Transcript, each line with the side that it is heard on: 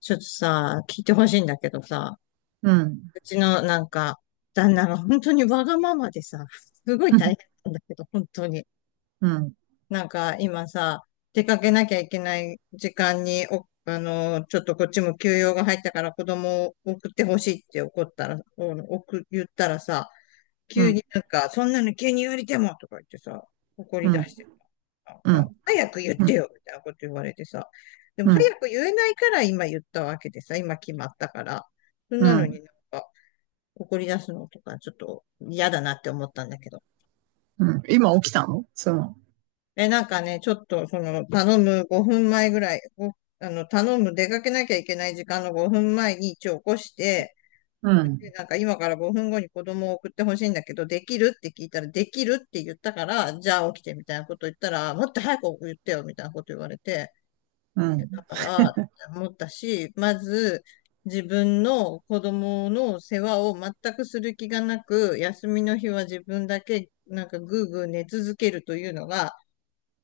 left: ちょっとさ、聞いてほしいんだけどさ、
right: うん。
left: うちのなんか、旦那が本当にわがままでさ、すごい大変 なんだけど、本当に。
right: うん、
left: なんか今さ、出かけなきゃいけない時間に、お、あの、ちょっとこっちも休養が入ったから子供を送ってほしいって怒ったら、言ったらさ、
right: う
left: 急
right: ん、
left: になんか、そんなの急に言われてもとか言ってさ、怒
right: う
left: り出
right: ん、
left: してさ、なん
right: うん、う
left: か、
right: ん、
left: 早く言っ
right: う
left: て
right: ん、
left: よみたいなこと言われてさ、でも早
right: う
left: く言えないから今言ったわけでさ、今決まったから、そんなのに
right: ん、
left: なんか怒り出すのとかちょっと嫌だなって思ったんだけど。
right: うん。今起きたのその、
left: え、なんかね、ちょっとその頼む5分前ぐらい、ごあの、頼む出かけなきゃいけない時間の5分前に一応起こして、
right: う
left: で、
right: ん、
left: なんか今から5分後に子供を送ってほしいんだけど、できるって聞いたら、できるって言ったから、じゃあ起きてみたいなこと言ったら、もっと早く言ってよみたいなこと言われて、
right: うん、
left: だから思ったし、まず自分の子供の世話を全くする気がなく、休みの日は自分だけなんかぐーぐー寝続けるというのが、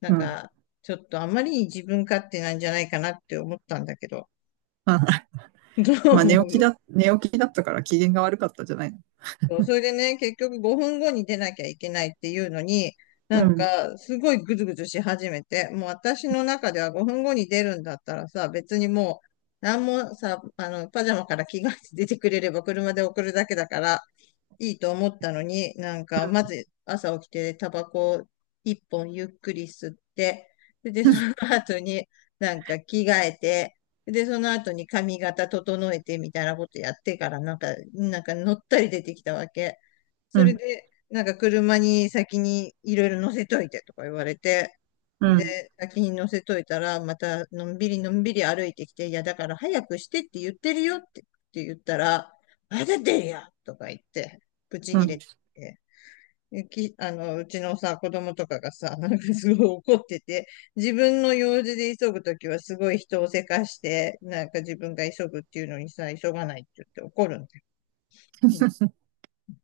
left: なん
right: うん。
left: かちょっとあまりに自分勝手なんじゃないかなって思ったんだけど、
right: あ
left: どう
right: まあ
left: 思
right: 寝起き
left: う？
right: だ、寝起きだったから機嫌が悪かったじゃないの。
left: そう、それでね、結局5分後に出なきゃいけないっていうのに、な
right: う
left: ん
right: ん、
left: か、すごいぐずぐずし始めて、もう私の中では5分後に出るんだったらさ、別にもう、なんもさ、パジャマから着替えて出てくれれば車で送るだけだから、いいと思ったのに、なんか、まず朝起きてタバコを一本ゆっくり吸って、で、
right: う
left: その後になんか着替えて、で、その後に髪型整えてみたいなことやってから、なんか乗ったり出てきたわけ。
right: ん、
left: それで、なんか車に先にいろいろ乗せといてとか言われて、
right: うん、
left: で、先に乗せといたら、またのんびりのんびり歩いてきて、いや、だから早くしてって言ってるよって、言ったら、まだ出るよとか言って、ブチ
right: う
left: ギ
right: ん。
left: レて、うちのさ、子供とかがさ、なんかすごい怒ってて、自分の用事で急ぐときはすごい人をせかして、なんか自分が急ぐっていうのにさ、急がないって言って怒るんだよ。本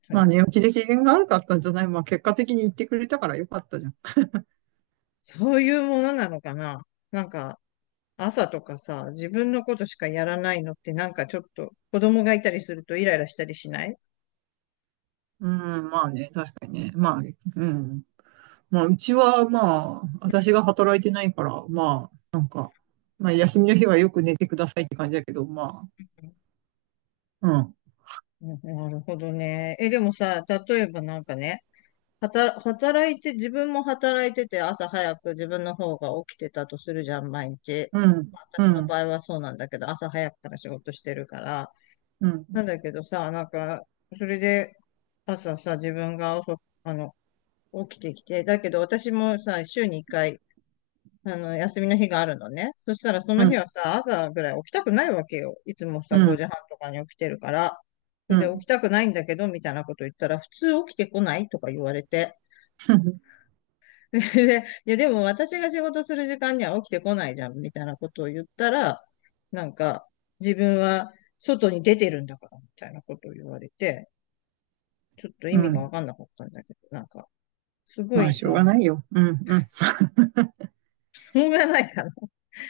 left: 当
right: まあ
left: に。
right: 寝起きで機嫌が悪かったんじゃない。まあ結果的に言ってくれたからよかったじゃん。
left: そういうものなのかな？なんか、朝とかさ、自分のことしかやらないのってなんかちょっと子供がいたりするとイライラしたりしない？
right: うん、まあね、確かにね。まあ、うん。まあうちはまあ、私が働いてないから、まあ、まあ休みの日はよく寝てくださいって感じだけど、まあ、うん、
left: なるほどね。え、でもさ、例えばなんかね、働いて、自分も働いてて、朝早く自分の方が起きてたとするじゃん、毎日。
right: うん、
left: まあ
right: う
left: 私の場
right: ん、
left: 合はそうなんだけど、朝早くから仕事してるから。
right: うん、
left: なんだけどさ、なんか、それで、朝さ、自分が遅く、起きてきて、だけど私もさ、週に1回、休みの日があるのね。そしたらそ
right: う
left: の日
right: ん。
left: はさ、朝ぐらい起きたくないわけよ。いつもさ、
right: う
left: 5
right: ん、
left: 時半とかに起きてるから。そ
right: う
left: れで起
right: ん、
left: きたくないんだけど、みたいなこと言ったら、普通起きてこないとか言われて。で、いや、でも私が仕事する時間には起きてこないじゃん、みたいなことを言ったら、なんか、自分は外に出てるんだから、みたいなことを言われて、ちょっと意
right: う
left: 味がわ
right: ん。
left: かんなかったんだけど、なんか、すご
right: ま
left: い
right: あ、しょうが
left: さ、
right: ないよ。うん、うん。
left: しょうがないかな。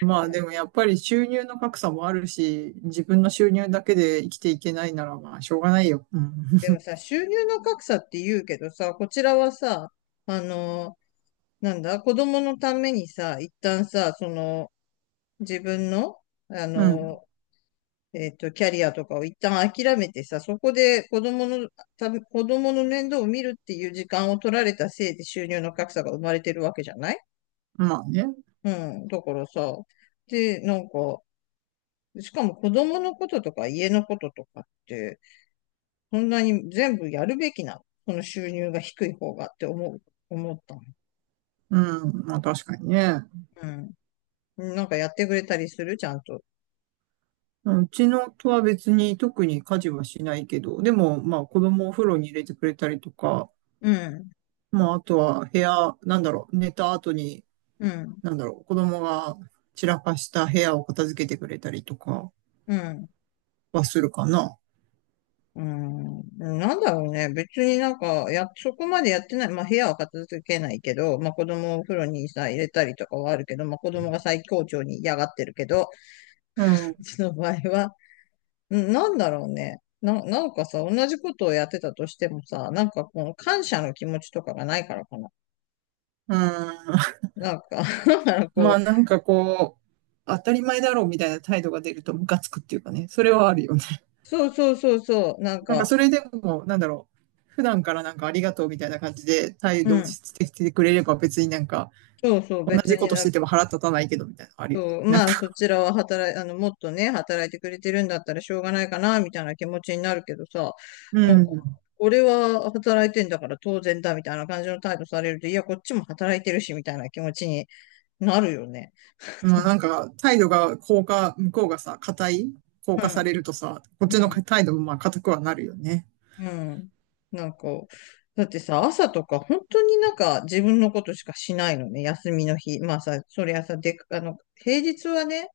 right: まあ、で もやっぱり収入の格差もあるし、自分の収入だけで生きていけないなら、まあ、しょうがないよ。うん、
left: でも さ、収入の格差って言うけどさ、こちらはさ、あの、なんだ、子供のためにさ、一旦さ、その、自分の、あ
right: うん。
left: の、キャリアとかを一旦諦めてさ、そこで子供の面倒を見るっていう時間を取られたせいで収入の格差が生まれてるわけじゃない？
right: まあね。
left: うん。だからさ、で、なんか、しかも子供のこととか家のこととかって、そんなに全部やるべきなのその収入が低い方がって思ったの。
right: うん、まあ確かにね。
left: うん。なんかやってくれたりするちゃんと？
right: うん、うちのとは別に特に家事はしないけど、でもまあ子供をお風呂に入れてくれたりとか、
left: うん。
right: まああとは部屋、なんだろう、寝た後に、
left: うん。
right: なんだろう、子供が散らかした部屋を片付けてくれたりとか
left: うん。
right: はするかな。
left: うん、なんだろうね。別になんか、そこまでやってない。まあ、部屋は片付けないけど、まあ、子供をお風呂にさ、入れたりとかはあるけど、まあ、子供が最高潮に嫌がってるけど、
right: うん。
left: うちの場合は、うん、なんだろうね。なんかさ、同じことをやってたとしてもさ、なんかこの感謝の気持ちとかがないからかな。
right: うん。
left: なんか だから
right: ま
left: こ
right: あ
left: う、
right: なんかこう、当たり前だろうみたいな態度が出るとムカつくっていうかね、それはあるよね。
left: そうそうそうそう、なん
right: なんか
left: か、
right: それでも、なんだろう。普段からなんかありがとうみたいな感じで態
left: う
right: 度
left: ん、
right: してきてくれれば別になんか
left: そうそう、
right: 同
left: 別
right: じこ
left: に
right: とし
left: なん
right: てても腹立たないけどみたいなのあるよね。
left: そう、
right: なん
left: まあ、そ
right: か、
left: ちらは働い、あの、もっとね、働いてくれてるんだったらしょうがないかな、みたいな気持ちになるけどさ、
right: う
left: もう、
right: ん。
left: 俺は働いてんだから当然だ、みたいな感じの態度されると、いや、こっちも働いてるし、みたいな気持ちになるよね。
right: まあなんか態度が硬化、向こうがさ、硬
left: う
right: 化さ
left: ん、
right: れるとさ、こっ
left: う
right: ちの
left: ん、
right: 態度もまあ硬くはなるよね。
left: うん。なんか、だってさ、朝とか本当になんか自分のことしかしないのね、休みの日。まあさ、そりゃさ、で、平日はね、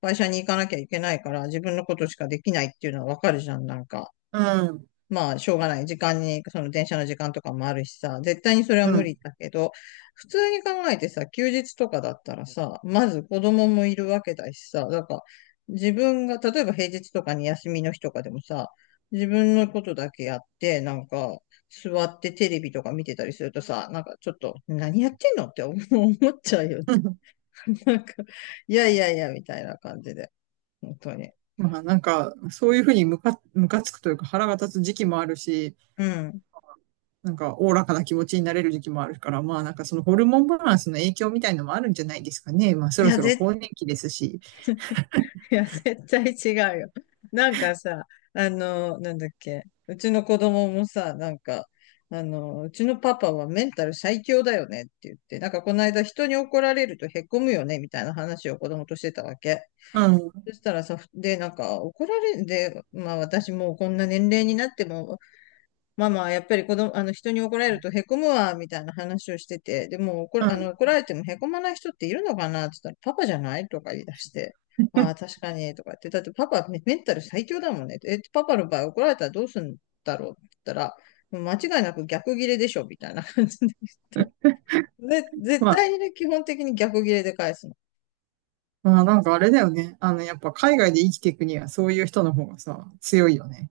left: 会社に行かなきゃいけないから自分のことしかできないっていうのはわかるじゃん、なんか。
right: うん。
left: まあ、しょうがない。時間に、その電車の時間とかもあるしさ、絶対にそれは
right: う
left: 無
right: ん。
left: 理だけど、普通に考えてさ、休日とかだったらさ、まず子供もいるわけだしさ、だから自分が、例えば平日とかに休みの日とかでもさ、自分のことだけやって、なんか、座ってテレビとか見てたりするとさ、なんかちょっと、何やってんのって思っちゃうよね。なんか、いやいやいや、みたいな感じで、本当に。
right: まあなんか、そういうふうにムカつくというか腹が立つ時期もあるし、
left: うん。
right: なんか、おおらかな気持ちになれる時期もあるから、まあ、なんかそのホルモンバランスの影響みたいのもあるんじゃないですかね。まあ、そ
left: い
right: ろ
left: や、
right: そろ更年期ですし。
left: いや、絶対違うよ。なんかさ、なんだっけ、うちの子供もさ、なんか、うちのパパはメンタル最強だよねって言って、なんかこの間人に怒られるとへこむよねみたいな話を子供としてたわけ。
right: うん、う
left: そしたらさ、で、なんか怒られんで、まあ私もうこんな年齢になってもママはやっぱり子供、あの人に怒られるとへこむわ、みたいな話をしてて、でも怒
right: ん。
left: られてもへこまない人っているのかなって言ったら、パパじゃないとか言い出して、ああ、確かに、とか言って、だってパパメンタル最強だもんね。え、パパの場合怒られたらどうするんだろうって言ったら、間違いなく逆ギレでしょ、みたいな感じで言って。で、絶
right: まあ、
left: 対にね、基本的に逆ギレで返すの。
right: まあ、なんかあれだよね。あの、やっぱ海外で生きていくには、そういう人の方がさ、強いよね。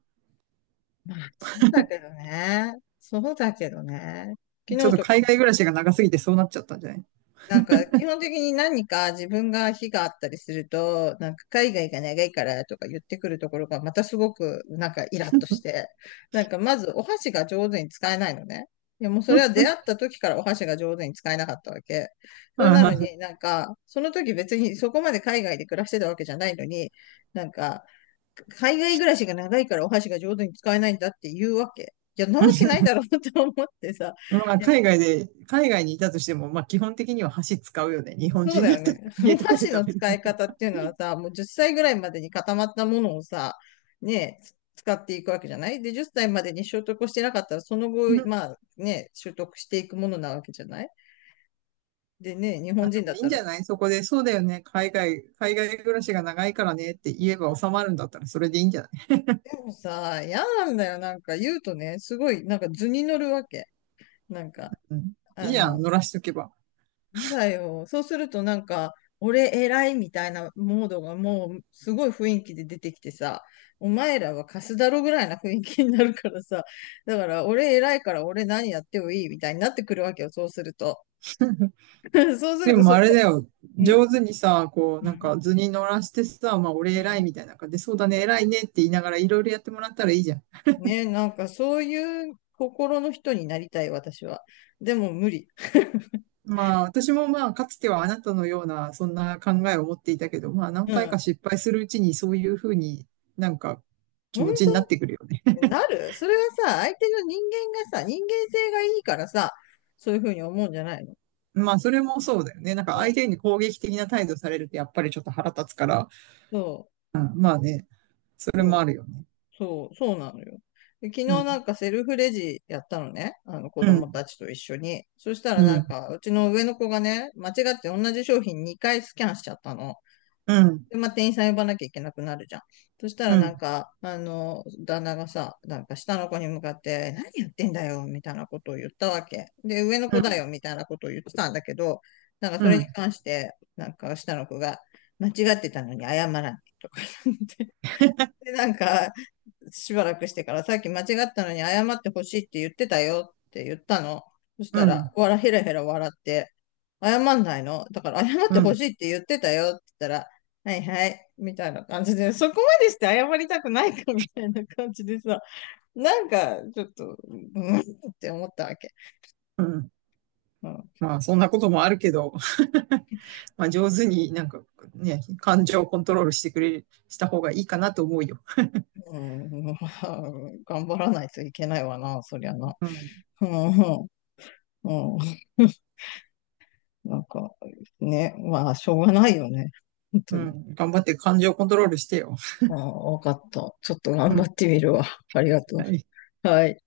left: まあ、そうだけどね。そうだけどね。昨
right: ちょっ
left: 日
right: と
left: とか
right: 海
left: も
right: 外暮らしが長すぎてそうなっちゃったんじゃない？
left: なんか、基本的に何か自分が非があったりすると、なんか海外が長いからとか言ってくるところがまたすごくなんかイラッとして、なんかまずお箸が上手に使えないのね。いやもうそれは出会った時からお箸が上手に使えなかったわけ。それなのに その時別にそこまで海外で暮らしてたわけじゃないのに、なんか、海外暮らしが長いからお箸が上手に使えないんだって言うわけ。いや、なわけないだろうと思ってさ。
right: まあ、海外にいたとしても、まあ、基本的には箸使うよね。日本
left: そう
right: 人
left: だ
right: だっ
left: よ
right: たら
left: ね。
right: 家
left: お
right: とかで
left: 箸の
right: 食べる
left: 使
right: と
left: い
right: きは。
left: 方っていうのはさ、もう10歳ぐらいまでに固まったものをさ、ねえ、つ使っていくわけじゃないで、10歳までに習得をしてなかったら、その後、ま あね、習得していくものなわけじゃない。で、ね、日
right: あ、
left: 本
right: で
left: 人だ
right: も
left: っ
right: いいん
left: た
right: じ
left: ら、
right: ゃないそこで、そうだよね。海外暮らしが長いからねって言えば収まるんだったらそれでいいんじゃない？
left: でもさ、嫌なんだよ。なんか言うとね、すごい、なんか図に乗るわけ。なんか、
right: うん。い
left: あ
right: いやん、
left: の、
right: 乗らしとけば。
left: やだよ。そうするとなんか、俺偉いみたいなモードがもうすごい雰囲気で出てきてさ、お前らはカスだろぐらいな雰囲気になるからさ、だから俺偉いから俺何やってもいいみたいになってくるわけよ、そうすると。そうす
right: で
left: ると
right: も
left: そ
right: あれだ
left: こ、
right: よ。
left: ん、
right: 上手にさ、こ
left: う
right: う、なん
left: ん、
right: か図に乗らしてさ、まあ俺
left: う
right: 偉い
left: ん。
right: みたいな感じで、そうだね、偉いねって言いながらいろいろやってもらったらいいじゃん。
left: ねえ、なんかそういう心の人になりたい、私は。でも無理。
right: まあ私もまあかつてはあなたのようなそんな考えを持っていたけど、まあ 何
left: う
right: 回か
left: ん。
right: 失敗するうちにそういうふうになんか気
left: 本
right: 持ちになってくるよね。
left: 当なる。それはさ、相手の人間がさ、人間性がいいからさ、そういうふうに思うんじゃないの？
right: まあ、それもそうだよね。なんか
left: ね
right: 相手に攻撃的な態度されるとやっぱりちょっと腹立つから、
left: そ
right: うん、まあね、そ
left: う、
right: れもあ
left: そ
right: るよね。
left: そうなのよ。で、昨日
right: う
left: な
right: ん、
left: んかセルフレジやったのね。あの子
right: う
left: 供
right: ん、
left: たちと一緒に。そしたらな
right: う
left: ん
right: ん、
left: か、うちの上の子がね、間違って同じ商品2回スキャンしちゃったの。
right: うん、
left: で、まあ、店員さん呼ばなきゃいけなくなるじゃん。そしたら
right: うん、う
left: なん
right: ん、
left: か、あの、旦那がさ、なんか下の子に向かって、何言ってんだよ、みたいなことを言ったわけ。で、上の
right: う
left: 子だよ、
right: ん、
left: みたいなことを言ってたんだけど、なんかそ
right: う
left: れに
right: ん、
left: 関して、なんか下の子が、間違ってたのに謝らない、とか言って。で、なんか、しばらくしてから、さっき間違ったのに謝ってほしいって言ってたよって言ったの。そしたら、わら、ヘラヘラ笑って、謝んないのだから謝っ
right: う
left: て
right: ん、
left: ほしいって言ってたよって言ったら、はいはい、みたいな感じで、そこまでして謝りたくないかみたいな感じでさ、なんかちょっと、うんって思ったわけ。
right: うん。
left: うん、
right: まあ、そんなこともあるけど、まあ、上手になんかね、感情をコントロールしてくれ、した方がいいかなと思うよ。
left: うん。頑張らないといけないわな、そりゃな。
right: うん、
left: うん、うん、うん。なんか、ね、まあ、しょうがないよね。本
right: う
left: 当に。
right: ん、頑張って感情をコントロールしてよ。
left: ああ、わかった。ちょっと頑
right: う
left: 張
right: ん、
left: ってみるわ。ありがと
right: はい。
left: う。はい。